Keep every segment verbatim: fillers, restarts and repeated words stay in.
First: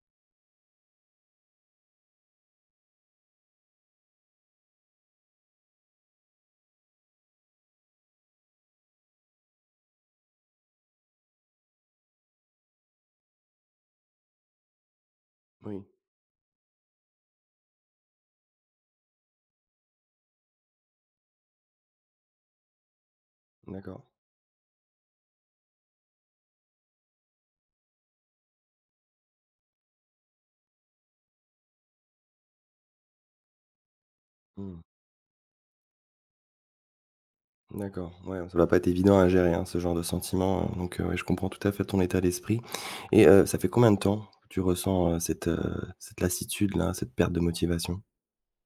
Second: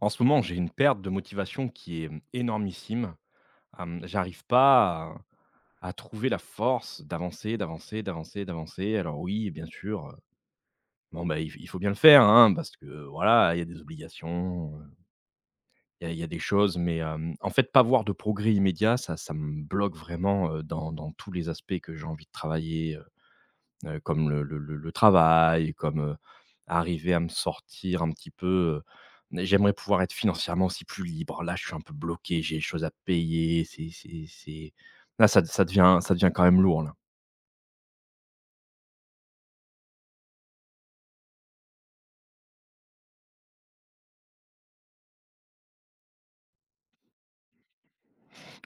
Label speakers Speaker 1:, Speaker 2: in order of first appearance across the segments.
Speaker 1: En ce moment, j'ai une perte de motivation qui est mmh, énormissime. Hem, j'arrive pas à à trouver la force d'avancer, d'avancer, d'avancer, d'avancer. Alors oui, bien sûr, heu, bon, bah, il f il faut bien le faire, hein, parce que, voilà, il y a des obligations, heu,
Speaker 2: Oui,
Speaker 1: il y a il y a des choses, mais, hem, en fait, pas voir de progrès immédiat, ça ça me bloque vraiment, heu, dans dans tous les aspects que j'ai envie de travailler, heu,
Speaker 2: d'accord.
Speaker 1: comme le le le le travail, comme, heu, arriver à me sortir un petit peu, heu, j'aimerais pouvoir être financièrement aussi plus libre. Là, je suis un peu bloqué, j'ai des choses à payer, c'est c'est c'est
Speaker 2: Mmh.
Speaker 1: là, ça ça devient ça devient quand même lourd, là.
Speaker 2: D'accord, ouais, ça va pas être évident à gérer, hein, ce genre de sentiment, heu, donc heu, ouais, je comprends tout à fait ton état d'esprit et heu, ça fait combien de temps que tu ressens, heu, cette, heu, cette lassitude-là, cette perte de motivation?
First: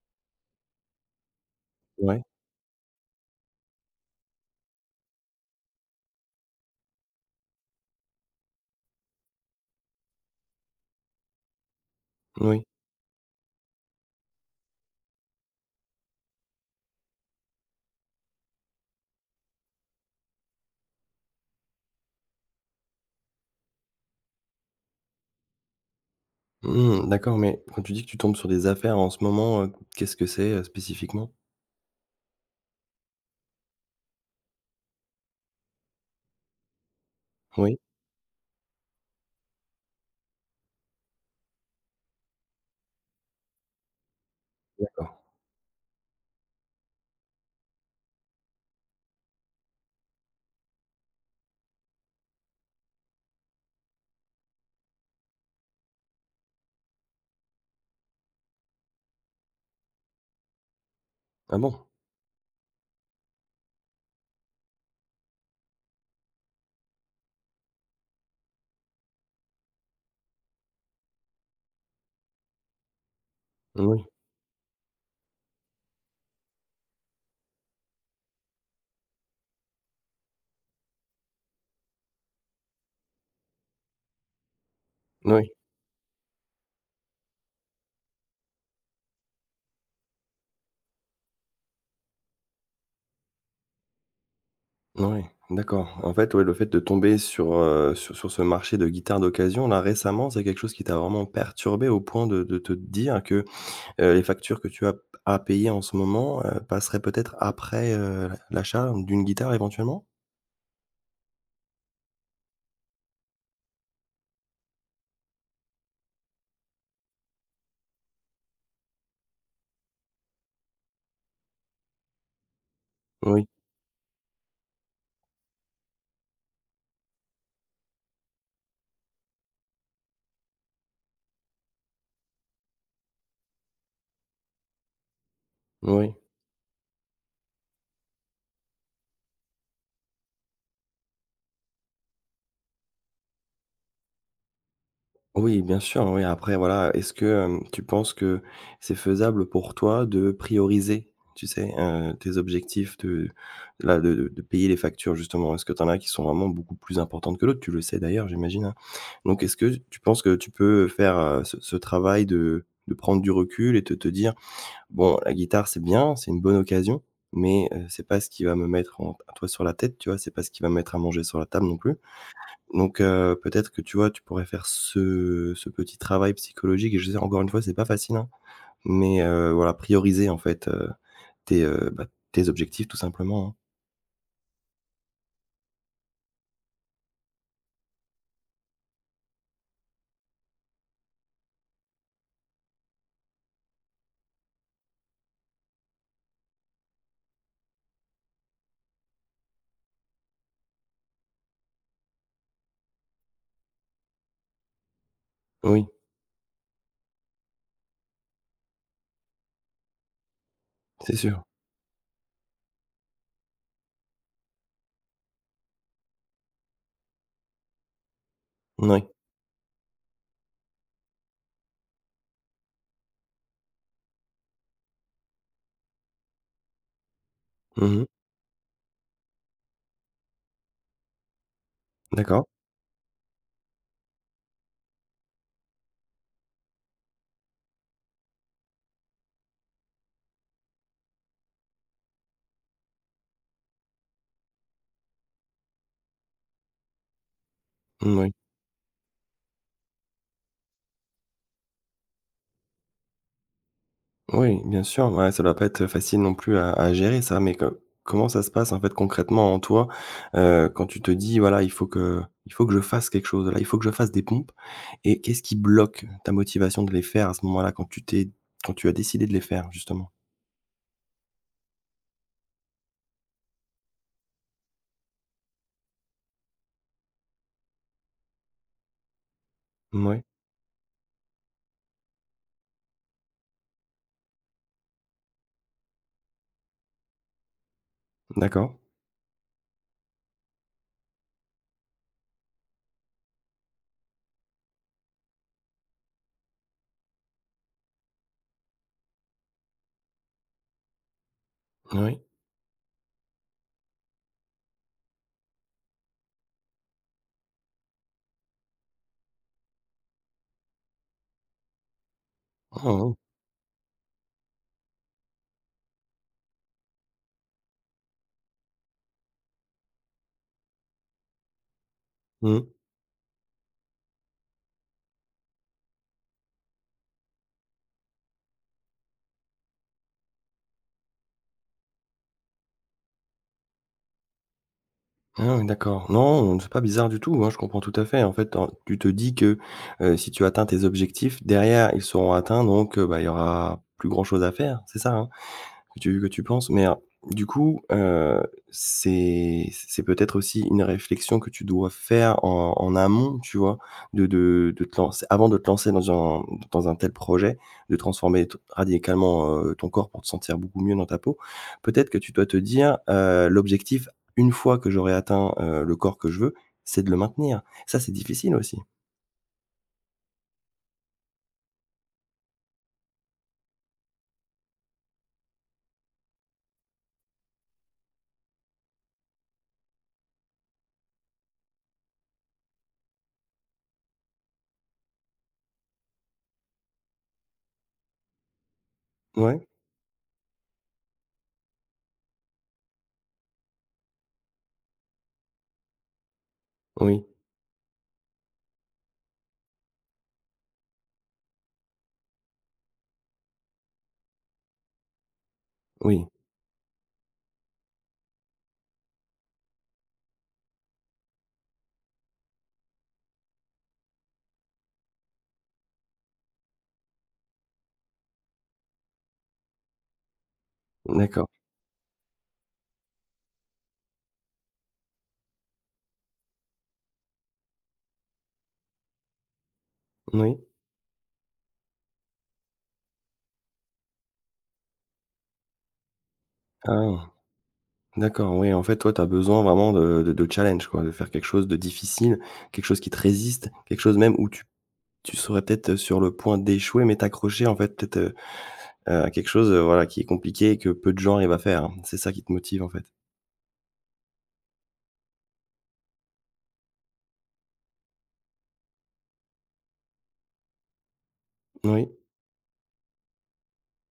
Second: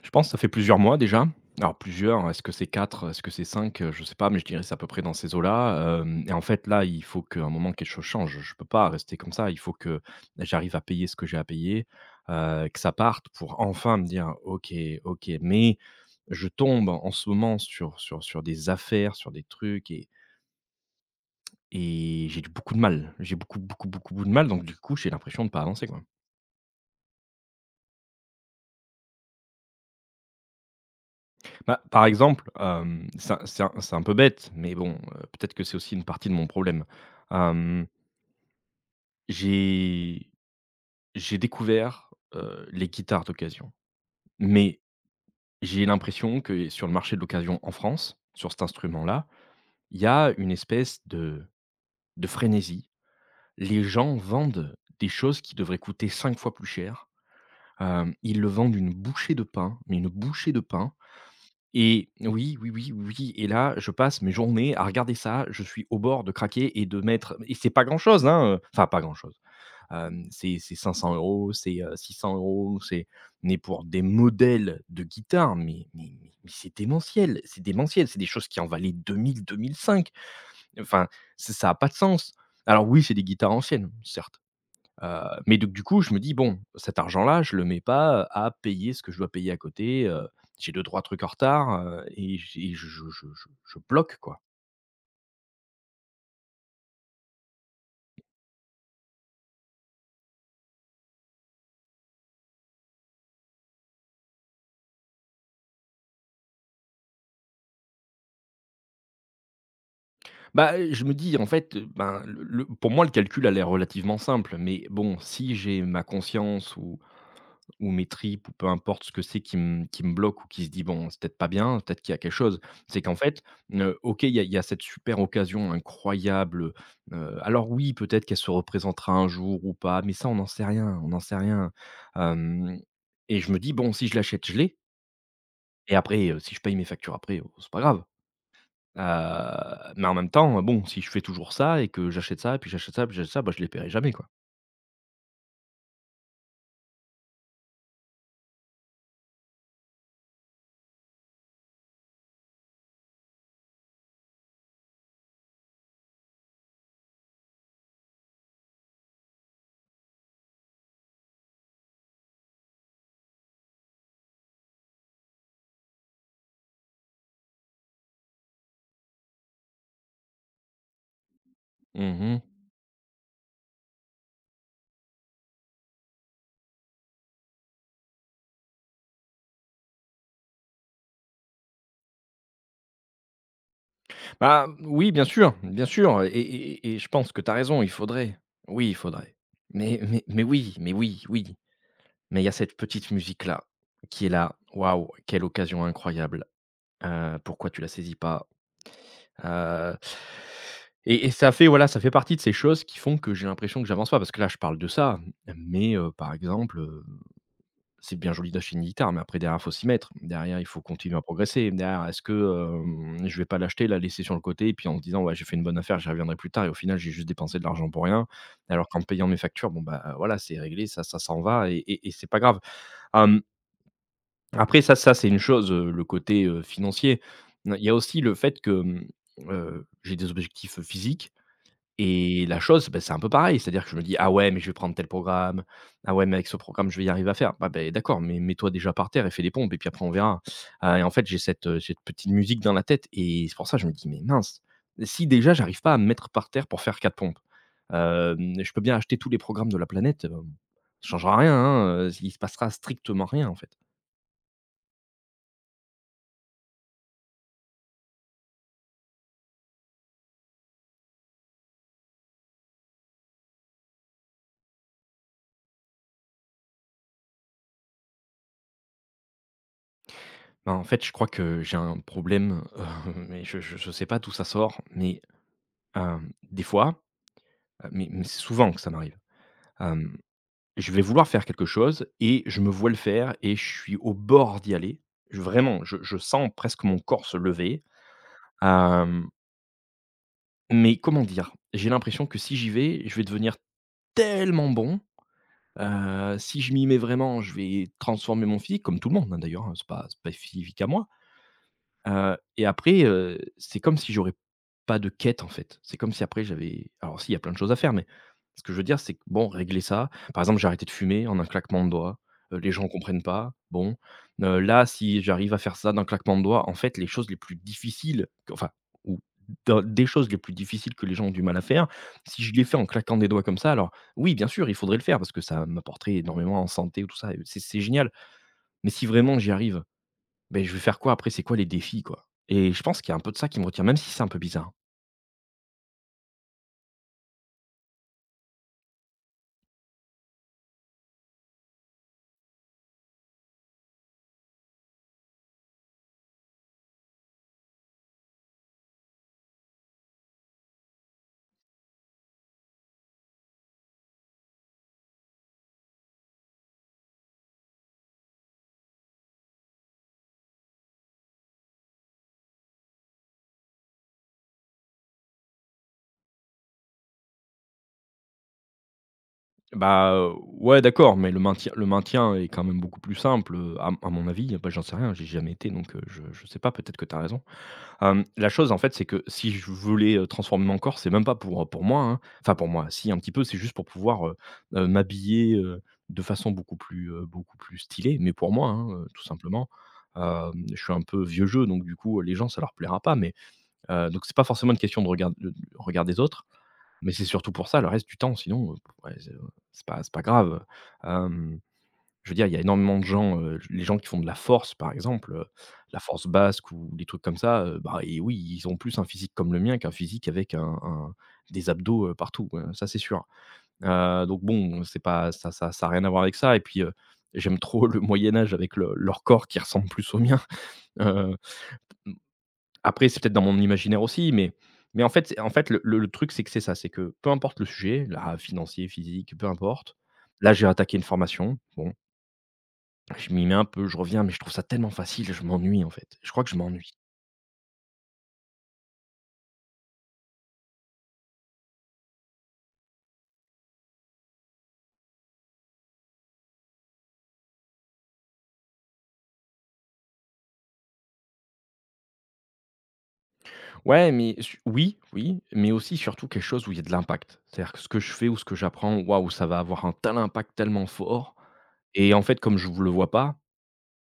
Speaker 1: Je pense que ça fait plusieurs mois déjà. Alors
Speaker 2: Ouais,
Speaker 1: plusieurs, est-ce que c'est quatre, est-ce que c'est cinq, heu, je sais pas, mais je dirais c'est à peu près dans ces eaux-là, hem et en fait là, il faut qu'à un moment quelque chose change. Je peux pas rester comme ça. Il faut que j'arrive à payer ce que j'ai à payer,
Speaker 2: oui.
Speaker 1: heu, que ça parte pour enfin me dire: «OK, OK». Mais je tombe en ce moment sur sur sur des affaires, sur des trucs et et j'ai beaucoup de mal. J'ai beaucoup, beaucoup, beaucoup, beaucoup de mal donc du coup, j'ai l'impression de pas avancer, quoi.
Speaker 2: Mmh, d'accord, mais quand tu dis que tu tombes sur des affaires en ce moment, heu, qu'est-ce que c'est, heu, spécifiquement?
Speaker 1: Bah, par exemple, hem, c'est un c'est un c'est un peu bête, mais bon, heu, peut-être que c'est aussi une partie de mon problème.
Speaker 2: Oui,
Speaker 1: Hem, j'ai j'ai découvert, heu, les guitares d'occasion, mais
Speaker 2: d'accord.
Speaker 1: j'ai l'impression que sur le marché de l'occasion en France, sur cet instrument-là, il y a une espèce de de frénésie. Les gens vendent des choses qui devraient coûter cinq fois plus cher. Hem, ils le vendent une bouchée de pain, mais une bouchée de pain.
Speaker 2: Ah bon?
Speaker 1: Et oui, oui, oui, oui et là, je passe mes journées à regarder ça, je suis au bord de craquer et de mettre et c'est pas grand-chose, hein, heu, enfin pas grand-chose, hem, c'est c'est cinq cents euros, c'est, euh, six cents euros. C'est Mais pour des
Speaker 2: Oui,
Speaker 1: modèles de guitare, mais mais mais mais c'est démentiel, c'est démentiel, c'est des choses qui en valaient deux deux mille, deux mille cinq. Enfin, c'est ça a pas de sens. Alors oui, c'est des guitares anciennes, certes. Heu,
Speaker 2: oui,
Speaker 1: mais donc du coup, je me dis: «Bon, cet argent-là, je le mets pas, à payer ce que je dois payer à côté, heu, j'ai deux trois trucs en retard, heu, et j'ai je je je je je bloque, quoi».
Speaker 2: oui, d'accord. En fait, ouais, le fait de tomber sur, heu, sur sur ce marché de guitares d'occasion, là, récemment, c'est quelque chose qui t'a vraiment perturbé au point de de te dire que Heu, les factures que tu as à payer en ce moment, heu, passeraient peut-être après, heu, l'achat d'une guitare éventuellement?
Speaker 1: Bah, je me dis, en fait, heu, ben, le le pour moi, le calcul a l'air relativement simple, mais bon, si j'ai ma conscience ou Ou mes tripes ou peu importe ce que c'est qui me qui me bloque ou qui se dit: «Bon, c'est peut-être pas bien, peut-être qu'il y a quelque chose». C'est qu'en fait,
Speaker 2: Oui,
Speaker 1: heu, OK, il y a il y a cette super occasion incroyable, heu, alors oui, peut-être qu'elle se représentera un jour ou pas, mais ça, on n'en sait rien, on n'en sait rien. Hem Et je me dis: «Bon, si je l'achète, je l'ai et
Speaker 2: oui.
Speaker 1: après, heu, si je paye mes factures après, oh, c'est pas grave». Heu, mais en même temps, bon, si je fais toujours ça et que j'achète ça, puis j'achète ça, puis j'achète ça, bah, je les paierai jamais, quoi.
Speaker 2: Oui, bien sûr, oui, après voilà, est-ce que, hem, tu penses que c'est faisable pour toi de prioriser, tu sais, heu, tes objectifs de là, de de de payer les factures justement? Est-ce que tu en as qui sont vraiment beaucoup plus importantes que l'autre? Tu le sais d'ailleurs, j'imagine, hein? Donc est-ce que tu penses que tu peux, faire, heu, ce ce travail de de prendre du recul et de te dire: bon, la guitare, c'est bien, c'est une bonne occasion, mais heu, c'est pas ce qui va me mettre en un toit sur la tête, tu vois? C'est pas ce qui va me mettre à manger sur la table non plus.
Speaker 1: Mmh.
Speaker 2: Donc heu, peut-être que, tu vois, tu pourrais faire ce ce petit travail psychologique et je sais, encore une fois, c'est pas facile, hein, mais heu, voilà, prioriser, en fait, heu, tes, heu, bah, tes objectifs tout simplement, hein.
Speaker 1: Bah, mmh, oui, bien sûr, bien sûr et et et je pense que tu as raison, il faudrait. Oui, il faudrait. Mais mais mais oui, mais oui, oui, mais il y a cette petite musique-là qui est là. Waouh, quelle occasion incroyable, heu, pourquoi tu la saisis pas? Heu et et ça fait, voilà, ça fait partie de ces choses qui font que j'ai l'impression que j'avance pas. Parce que là, je parle de ça,
Speaker 2: Oui,
Speaker 1: mais heu, par exemple, heu, c'est bien joli d'acheter une guitare, mais après derrière, il faut s'y mettre. Derrière, il faut
Speaker 2: c'est
Speaker 1: continuer à
Speaker 2: sûr.
Speaker 1: progresser. Derrière, est-ce que, hem, je vais pas l'acheter, la laisser sur le côté et puis en se disant: «Ouais, j'ai fait une bonne affaire, j'y reviendrai plus tard» et au final, j'ai juste dépensé de l'argent pour rien? Alors qu'en
Speaker 2: Moui.
Speaker 1: payant mes factures, bon, bah, euh, voilà, c'est réglé, ça ça s'en va et et et c'est pas grave. Après ça ça c'est une chose, heu, le côté, heu, financier. Il y a
Speaker 2: Mmh mh.
Speaker 1: aussi le fait que, mmh, heu, j'ai des objectifs, heu, physiques et
Speaker 2: D'accord.
Speaker 1: la chose, ben c'est un peu pareil. C'est-à-dire que je me dis: «Ah ouais, mais je vais prendre tel programme. Ah ouais, mais avec ce programme, je vais y arriver à faire». Bah ben d'accord, mais mets-toi déjà par terre et fais des pompes et puis après on verra. Heu et en fait, j'ai cette, heu, cette petite musique dans la tête et c'est pour ça que je me dis: «Mais mince, si déjà j'arrive pas à me mettre par terre pour faire quatre pompes,
Speaker 2: Moui.
Speaker 1: hem, je peux bien acheter tous les programmes de la planète, heu, ça changera rien, hein, heu, il se passera strictement rien, en fait».
Speaker 2: Oui, bien sûr, ouais, ça doit pas être facile non plus à à gérer ça, mais co comment ça se passe, en fait, concrètement en toi, heu, quand tu te dis: «Voilà, il faut que il faut que je fasse quelque chose, là, il faut que je fasse des pompes» et qu'est-ce qui bloque ta motivation de les faire à ce moment-là, quand tu t'es quand tu as décidé de les faire, justement?
Speaker 1: Ben, en fait, je crois que j'ai un problème, heu, mais je je je sais pas d'où ça sort, mais, hem, des fois, heu, mais mais c'est souvent que ça m'arrive, hem,
Speaker 2: Oui,
Speaker 1: je vais vouloir faire quelque chose et je me vois le faire et je suis au bord d'y aller. Je vraiment, je je sens presque mon corps se lever,
Speaker 2: d'accord,
Speaker 1: hem, mais comment dire? J'ai l'impression que si j'y vais, je vais devenir tellement bon, heu, si je m'y mets vraiment, je vais transformer mon physique, comme tout le monde, hein, d'ailleurs, hein, c'est pas c'est pas spécifique à moi.
Speaker 2: oui.
Speaker 1: Heu et après, heu, c'est comme si j'aurais pas de quête, en fait. C'est comme si après j'avais alors si, il y a plein de choses à faire, mais ce que je veux dire, c'est que bon, régler ça par exemple, j'ai arrêté de fumer en un claquement de doigts, heu, les gens
Speaker 2: Mmh mh.
Speaker 1: comprennent pas, bon, heu, là, si j'arrive à faire ça d'un claquement de doigts, en fait, les choses les plus difficiles q enfin ou dans des choses les plus difficiles que les gens ont du mal à faire, si je les
Speaker 2: Mmh.
Speaker 1: fais en claquant des doigts comme ça, alors oui, bien sûr, il faudrait le faire parce que ça m'apporterait énormément en santé ou tout ça et c'est c'est génial. Mais si vraiment j'y arrive ben je vais faire quoi après? C'est quoi les défis, quoi? Et je pense qu'il y a un peu de ça qui me retient, même si c'est un peu bizarre.
Speaker 2: Ah oui, d'accord. Non, c'est pas bizarre du tout, hein, je comprends tout à fait. En fait, tu tu te dis que, heu, si tu atteins tes objectifs, derrière, ils seront atteints donc heu, bah, il y aura plus grand chose à faire, c'est ça, hein? Que tu que tu penses, mais heu, du coup, heu, c'est c'est peut-être aussi une réflexion que tu dois faire en en amont, tu vois? De de de te lancer avant de te lancer dans un dans un tel projet, de transformer t radicalement, heu, ton corps pour te sentir beaucoup mieux dans ta peau. Peut-être que tu dois te dire, heu: «L'objectif, une fois que j'aurai atteint, heu, le corps que je veux, c'est de le maintenir». Ça, c'est difficile aussi.
Speaker 1: Bah, heu, ouais, d'accord, mais le maintien le maintien est quand même beaucoup plus simple, heu, à à mon avis. Bah, j'en sais rien, J'ai jamais été, donc heu, je je sais pas, peut-être que tu as raison. Hem, la chose, en fait, c'est que si je voulais, heu, transformer mon corps, c'est même pas pour, heu, pour moi, hein. Enfin, pour moi, si, un petit peu, c'est juste pour pouvoir, heu heu, m'habiller, heu, de façon beaucoup plus, heu, beaucoup plus stylée, mais pour moi, hein, heu, tout
Speaker 2: Ouais?
Speaker 1: simplement. Hem, je suis un peu vieux jeu, donc du coup, les gens, ça leur plaira pas, mais Heu, donc c'est pas forcément une question de regard de regard des autres, mais
Speaker 2: Oui,
Speaker 1: c'est surtout pour ça, le reste du temps, sinon, heu, ouais, c'est, c'est pas c'est pas grave, heu, je veux dire, il y a énormément de gens, heu, les gens qui font de la force, par exemple, heu, la force
Speaker 2: oui.
Speaker 1: basque ou des trucs comme ça, heu, bah, et oui, ils ont plus un physique comme le mien qu'un physique avec un un des abdos, heu, partout, heu, ça c'est sûr. Heu, donc bon, c'est pas ça ça ça a rien à voir avec ça et puis, heu, j'aime trop le Moyen Âge avec le leur corps qui ressemble plus au mien, heu,
Speaker 2: D'accord.
Speaker 1: après, c'est peut-être dans mon imaginaire aussi, mais mais en fait c'est en fait, le le le truc, c'est que c'est ça, c'est que peu importe le sujet, là, financier, physique, peu importe. Là,
Speaker 2: Oui.
Speaker 1: j'ai attaqué une formation. Bon, je m'y mets un peu, je reviens, mais je trouve ça tellement facile, je m'ennuie, en fait. Je crois que je m'ennuie.
Speaker 2: Ah. D'accord, oui, en fait, toi, tu as besoin vraiment de de de challenge, quoi, de faire quelque chose de difficile, quelque chose qui te résiste, quelque chose même où tu tu serais peut-être, euh, sur le point d'échouer, mais t'accrocher, en fait, peut-être, heu, à quelque chose, heu, voilà, qui est compliqué et que peu de gens arrivent à faire. Hein. C'est ça qui te motive, en fait?
Speaker 1: Ouais, mais su oui, oui, mais aussi, surtout, quelque chose où il y a de l'impact. C'est-à-dire que ce que je fais ou ce que j'apprends, waouh, ça va avoir un tel impact tellement fort
Speaker 2: Oui,
Speaker 1: et en fait, comme je ne vous le vois pas.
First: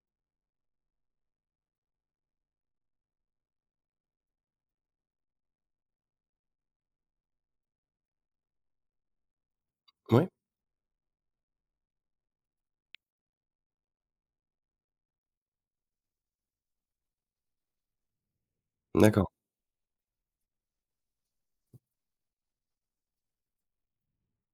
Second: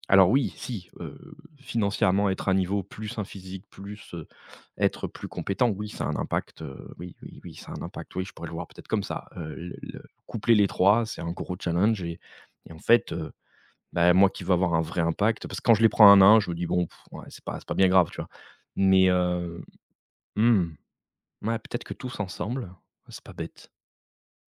Speaker 1: Alors oui, si, heu, financièrement, être à niveau, plus un physique, plus, heu, être plus compétent, oui, ça a un impact, heu, oui, oui, oui, ça a un impact. Oui, je pourrais le voir peut-être comme ça. Heu, le le
Speaker 2: oui,
Speaker 1: coupler les trois, c'est un gros challenge et et en fait, heu, bah, moi qui veux avoir un vrai impact parce que quand je les prends un à un, je me dis: «Bon, pff, ouais, c'est pas c'est pas bien grave», tu vois? Mais,
Speaker 2: d'accord.
Speaker 1: heu, mmh, ouais, peut-être que tous ensemble, c'est pas bête.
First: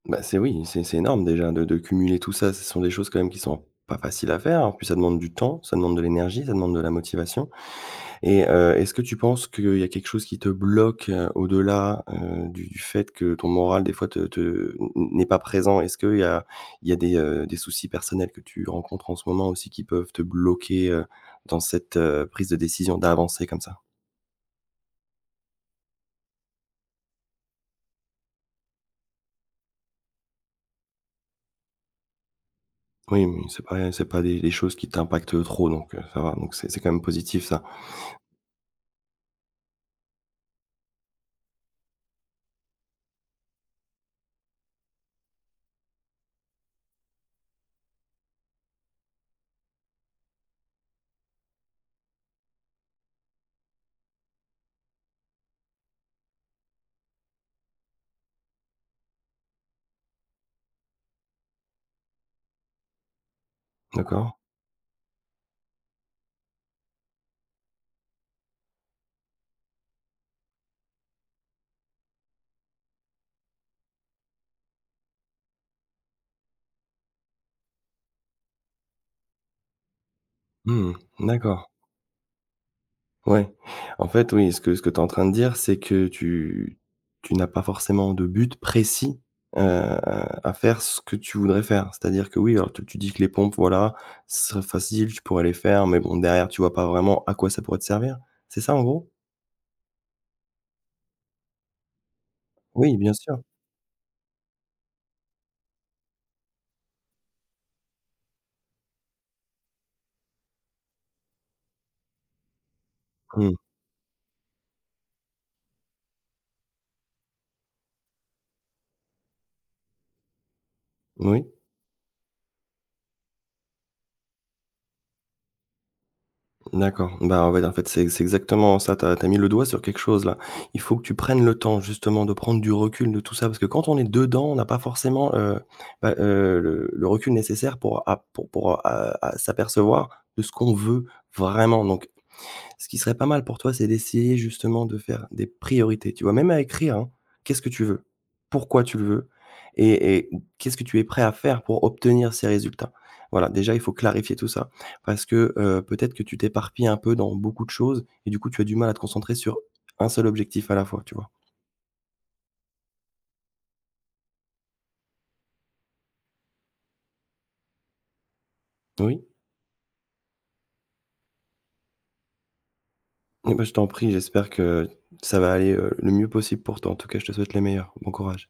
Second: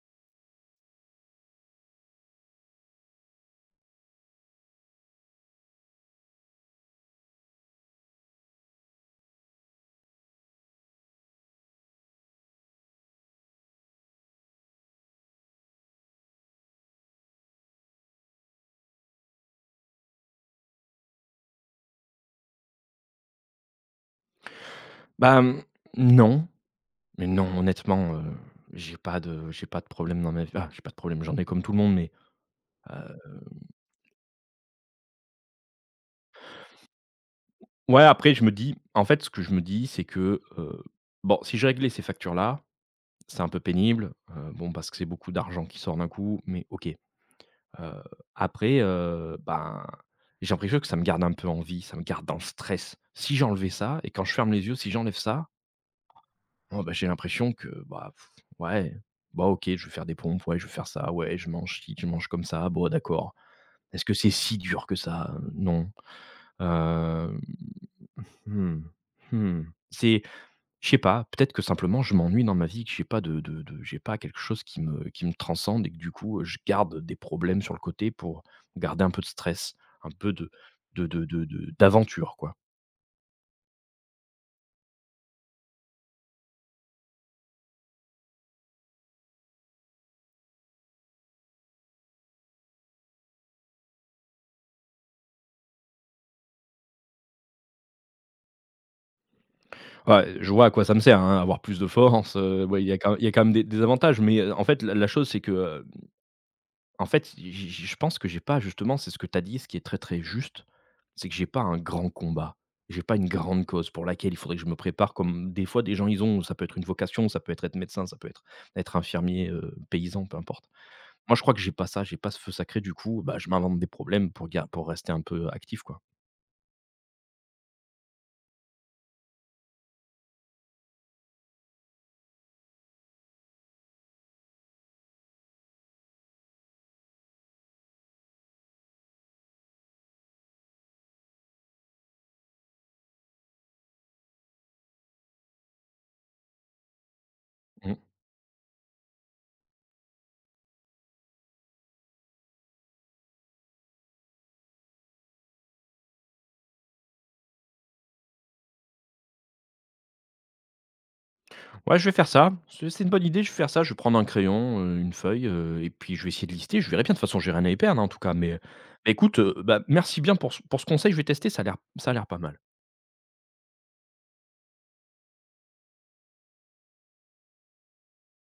Speaker 2: Bah, c'est oui, c'est c'est énorme déjà de de cumuler tout ça. Ce sont des choses quand même qui sont pas faciles à faire. En plus, ça demande du temps, ça demande de l'énergie, ça demande de la motivation. Et heu, est-ce que tu penses qu'il y a quelque chose qui te bloque, heu, au-delà, heu, du du fait que ton moral des fois te te n n'est pas présent? Est-ce qu'il y a il y a des, heu, des soucis personnels que tu rencontres en ce moment aussi qui peuvent te bloquer, heu, dans cette, heu, prise de décision d'avancer comme ça?
Speaker 1: Bah, mmh, non, mais non, honnêtement, heu, j'ai pas de j'ai pas de problème dans ma vie. Ah, j'ai pas de problème, j'en ai comme tout le monde, mais,
Speaker 2: Oui, mais c'est pas c'est pas des des choses qui t'impactent trop donc, heu, ça va, donc c'est c'est quand même positif ça.
Speaker 1: ouais, après, je me dis en fait, ce que je me dis, c'est que, heu, bon, si je réglais ces factures-là, c'est un peu pénible, heu, bon, parce que c'est beaucoup d'argent qui sort d'un coup, mais OK. Heu, Après, heu, ben, j'ai l'impression que ça me garde un peu en vie, ça me garde dans le stress. Si j'enlevais ça et quand je ferme les yeux, si j'enlève ça, oh, bah, j'ai l'impression que, bah, pff, ouais, bah, OK, je vais faire des pompes, ouais, je vais faire ça, ouais, je mange ci, je mange comme ça, bon, d'accord. Est-ce que c'est
Speaker 2: D'accord.
Speaker 1: si dur que ça? non. Hem, mmh, mmh, c'est Je sais pas, peut-être que simplement je m'ennuie dans ma vie, que j'ai pas de de de j'ai pas quelque chose qui me qui me transcende et que du coup, heu, je garde des problèmes sur le côté pour garder un peu de stress, un peu de
Speaker 2: Mmh,
Speaker 1: de de de
Speaker 2: d'accord.
Speaker 1: de d'aventure, quoi.
Speaker 2: Ouais. En fait, oui, ce que ce que tu es en train de dire, c'est que tu tu n'as pas forcément de but précis, heu, à faire ce que tu voudrais faire. C'est-à-dire que oui, alors tu tu dis que les pompes, voilà, ce serait facile, tu pourrais les faire, mais bon derrière tu vois pas vraiment à quoi ça pourrait te servir? C'est ça en gros?
Speaker 1: Ouais, je vois à quoi ça me sert, hein, avoir plus de force, heu, ouais, il y a
Speaker 2: Oui, bien
Speaker 1: quand il y a
Speaker 2: sûr.
Speaker 1: quand même des des avantages, mais, heu, en fait la la chose c'est que, en fait, j j je pense que j'ai pas justement, c'est ce que tu as dit, ce qui est très, très juste, c'est que j'ai pas un grand combat. J'ai pas une
Speaker 2: Mmh.
Speaker 1: grande cause pour laquelle il faudrait que je me prépare comme des fois des gens ils ont, ça peut être une vocation, ça peut être être médecin, ça peut être être infirmier, heu, paysan, peu importe. Moi, je
Speaker 2: Oui.
Speaker 1: crois que j'ai pas ça, j'ai pas ce feu sacré, du coup, bah, je m'invente des problèmes pour ga pour rester un peu actif, quoi.
Speaker 2: D'accord. Bah, ouais, en fait, c'est c'est exactement ça. Tu as mis le doigt sur quelque chose là. Il faut que tu prennes le temps justement de prendre du recul de tout ça parce que quand on est dedans, on n'a pas forcément, heu, bah, heu, le le recul nécessaire pour a pour pour, heu, à à s'apercevoir de ce qu'on veut vraiment. Donc ce qui serait pas mal pour toi, c'est d'essayer justement de faire des priorités, tu vois? Même à écrire, hein. Qu'est-ce que tu
Speaker 1: Mmh.
Speaker 2: veux? Pourquoi tu le veux? Et et qu'est-ce que tu es prêt à faire pour obtenir ces résultats? Voilà, déjà, il faut clarifier tout ça parce que, heu, peut-être que tu t'éparpilles un peu dans beaucoup de choses et du coup, tu as du mal à te concentrer sur un seul objectif à la fois, tu vois?
Speaker 1: Ouais, je vais faire ça. C'est c'est une bonne idée, je vais faire ça. Je vais prendre un crayon, heu, une feuille, heu, et puis je vais essayer de lister. Je verrai bien, de toute façon, j'ai rien à y perdre, hein, en tout cas, mais, heu, bah,
Speaker 2: Oui?
Speaker 1: écoute, heu, bah, merci bien pour ce pour ce conseil. Je vais tester, ça a l'air ça a l'air pas mal.
Speaker 2: Eh bah, je t'en prie, j'espère que ça va aller, heu, le mieux possible pour toi. En tout cas, je te souhaite les meilleurs. Bon courage.